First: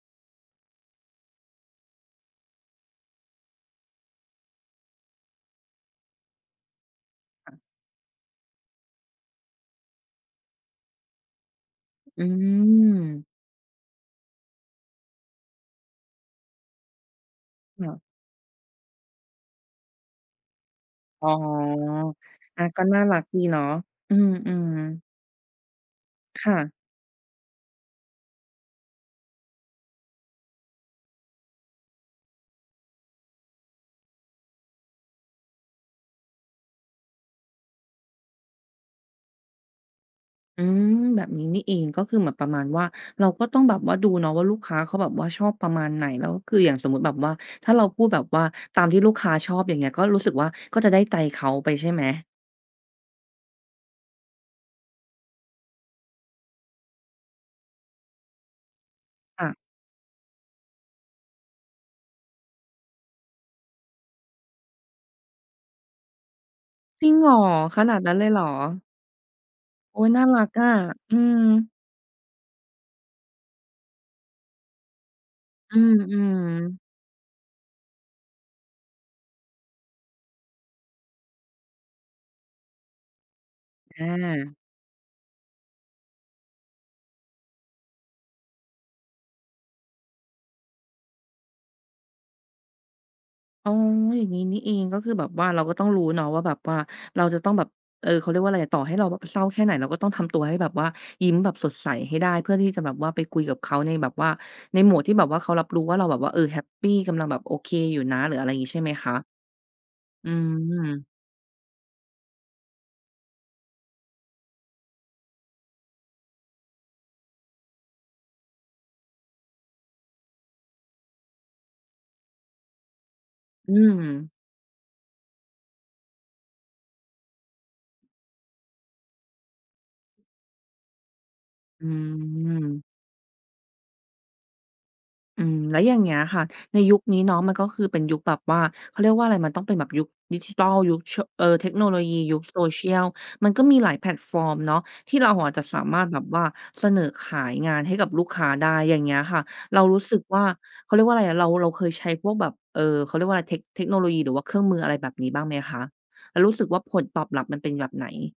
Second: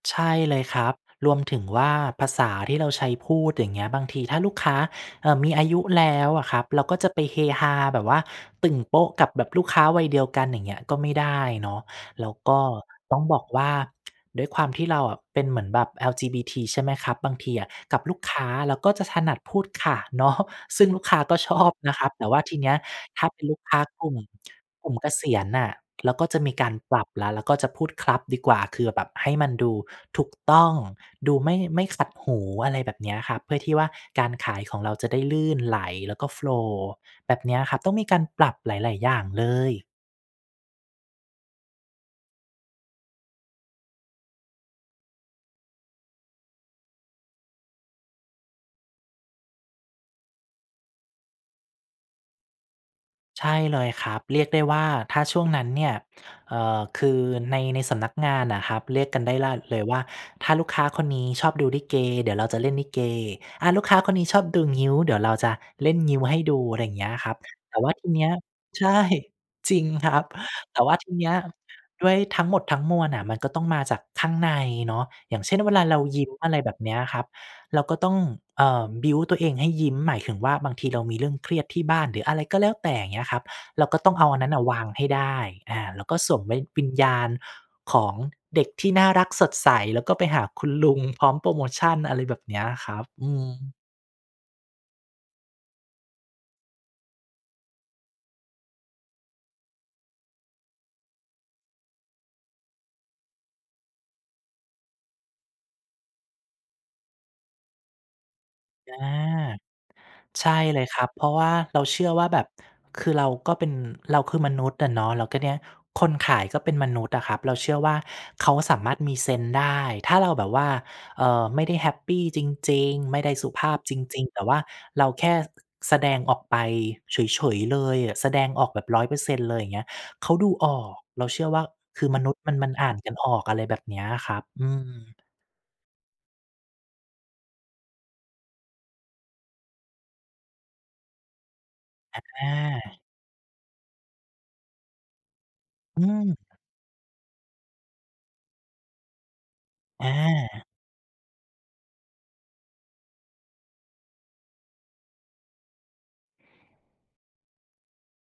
ใช่เลยครับ รวมถึงว่าภาษาที่เราใช้พูด อย่างเงี้ย บางทีถ้าลูกค้า เอ่อ มีอายุแล้วอะครับ เราก็จะไปเฮฮาแบบว่าตึ่งโป๊ะกับแบบลูกค้าวัยเดียวกัน อย่างเงี้ย ก็ไม่ได้เนาะ อืแล้วก็ต้อม งบอกว่า ด้วยความที่เราเป็นเหมือนแบบ LGBT ใช่ไหมครับ บางทีอะเหรกัอ? บลูกค้าเราก็จะถนัดพูดค่ะ เนาะ ซึ่งลูกค้าอ๋อ ก็ ชอบ นะครับ แต่ว่าทีอา นี้ก็น่ารัถก้าเดปี็นลเูนากะ ค้ากลุอื่ม ม กลุ่มๆ เกษียณน่ะ เราก็จะคม่ีกาะ รปรับแล้ว แล้วก็จะพูดครับดีกว่า คือแบบให้มันดูถูกต้อง ดูไม่ ไม่ขัดหู อะไรแบบนี้ครับ เพื่อที่ว่าการขายของเราจะได้ลื่นไหล แล้วก็ โฟลว์ แบบนี้ครับ ต้องมีการปรับหลาย ๆ อย่างเลย อืม แบบ นี้นี่เอง ก็คือเหมือนประมาณว่า เราก็ต้องแบบว่าดูเนาะว่าลูกค้าเขาแบบว่าชอบประมาณไหน แล้วคืออย่างสมมุติแบบว่าถ้าเราพูดแบบว่าตามที่ลูกค้าชอบ อย่างเงี้ย ก็รู้สึกว่าก็จะได้ใจเขาไป ใช่ไหม? ใช่เลยครับ เรียกได้ว่าถ้าช่วงนั้นเนี่ย เอ่อ คือใน ใน สำนักงานน่ะครับ เรียกกันได้ค่ลัะ ่นเลยว่า "ถ้าลูกค้าคนนี้ชอบดูลิเก เดี๋ยวเราจะเล่นลิเก อา ลูกค้าคนนี้ชอบดูงิ้ว เดี๋ยวเราจะเล่นงิ้วให้ดู" อะไรอย่างเจงีร้ิยงเคหรรัอ บ แตข่ว่นาาดทนีั้นนเีล้ ยเหรอ? ใช่ จริงโอ๊คย รนั่บ ารักอะ แต่ว่าทีอืนี้ ม ด้วยทั้งหมด ทั้งมวลน่ะ มันก็ต้องมาจากข้างในเนาะ อย่างเช่นเวอืลาเรายิ้ม อะไรแบอ ๆ บนี้ครับ เราก็ต้อง เอ่อ บิลด์ ตัวเองให้ยิ้ม หมายถึงว่าบางทีเรามีเรื่องเครียดที่บ้าน หรืออะไรก็แล้วแต่ อย่างเงี้ยครับ เราก็อต้องเอาอันนั้นา น่ะวางให้ได้ อา แล้วก็สวมไว้ วิญญาณของเด็กที่น่ารัก สดใส แล้วก็ไปหาคุณลุงพร้อมโพรโมชัน อะไรแบบเนี้ยครับ อือ๋อ ม อย่างงี้นี่เอง ก็คือแบบว่าเราก็ต้องรู้เนาะว่าแบบว่า เราจะต้องแบบ เออ เขาเรียกว่าอะไรอะ ต่อให้เราเศร้าแค่ไหน เราก็ต้องทำตัวให้แบบว่ายิ้มแบบสดใสให้ได้ เพื่อที่จะแบบว่าไปคุยกับเขาในแบบว่า ใน mode ที่แบบว่าเขารับรู้ว่าเราแบบว่า เออ แฮปปี กำลังแบบโอเคอยู่นะ หรืออะไรอย่างงี้ใช่ไหอมา คะ อืใช่เลยครัม บ เพราะว่าเราเชื่อว่าแบบ คือเราก็เป็น เราคือมนุษย์อะเนาะ แล้วก็เนี่ยคนขายก็เป็นมนุษย์อะครับ เราเชื่อว่าเขาสามารถมีเซนส์ได้ ถ้าเราแบบว่า เอ่อ ไม่ได้แฮปปี จริง ๆ ไม่ได้สุภอืาพจริง ม ๆ แต่ว่าเราแค่ แสดงออกไปเฉย ๆ เลย แสดงออกแบบ 100% เลย อย่างเงี้ย เขาดูออก เราเชื่อว่า อคือมนุษย์ มัน มันืม อ่านกันออก อะไรแบบเนี้ยอะครับ อืม อืม แล้วอย่างเงี้ยค่ะ ในยุคนี้เนาะมันก็คือเป็นยุคแบบว่า เขาเรียกว่าอะไร มันต้องเป็นแบบยุคดิจิทัล ยุค ช เอ่อ เทคโนโลยี อยุค า Social มันก็มีหลายแพลตฟอร์มเนาะที่เราอาจจะสามอาืรถแบบว่าม เสนอขายงานให้กับลูกค้าได้ อย่างเงี้ยค่ะ เรารู้สึกว่า อา เขาเรียกว่าอะไรอะ เรา เราเคยใช้พวกแบบ เอ่อ เขาเรียกว่าอะไร เทค เทคโนโลยี หรือว่าเครื่องมืออะไรแบบนี้บ้างไหมคะ แล้วรู้สึกว่าผลตอบรับมันเป็นแบบไหน?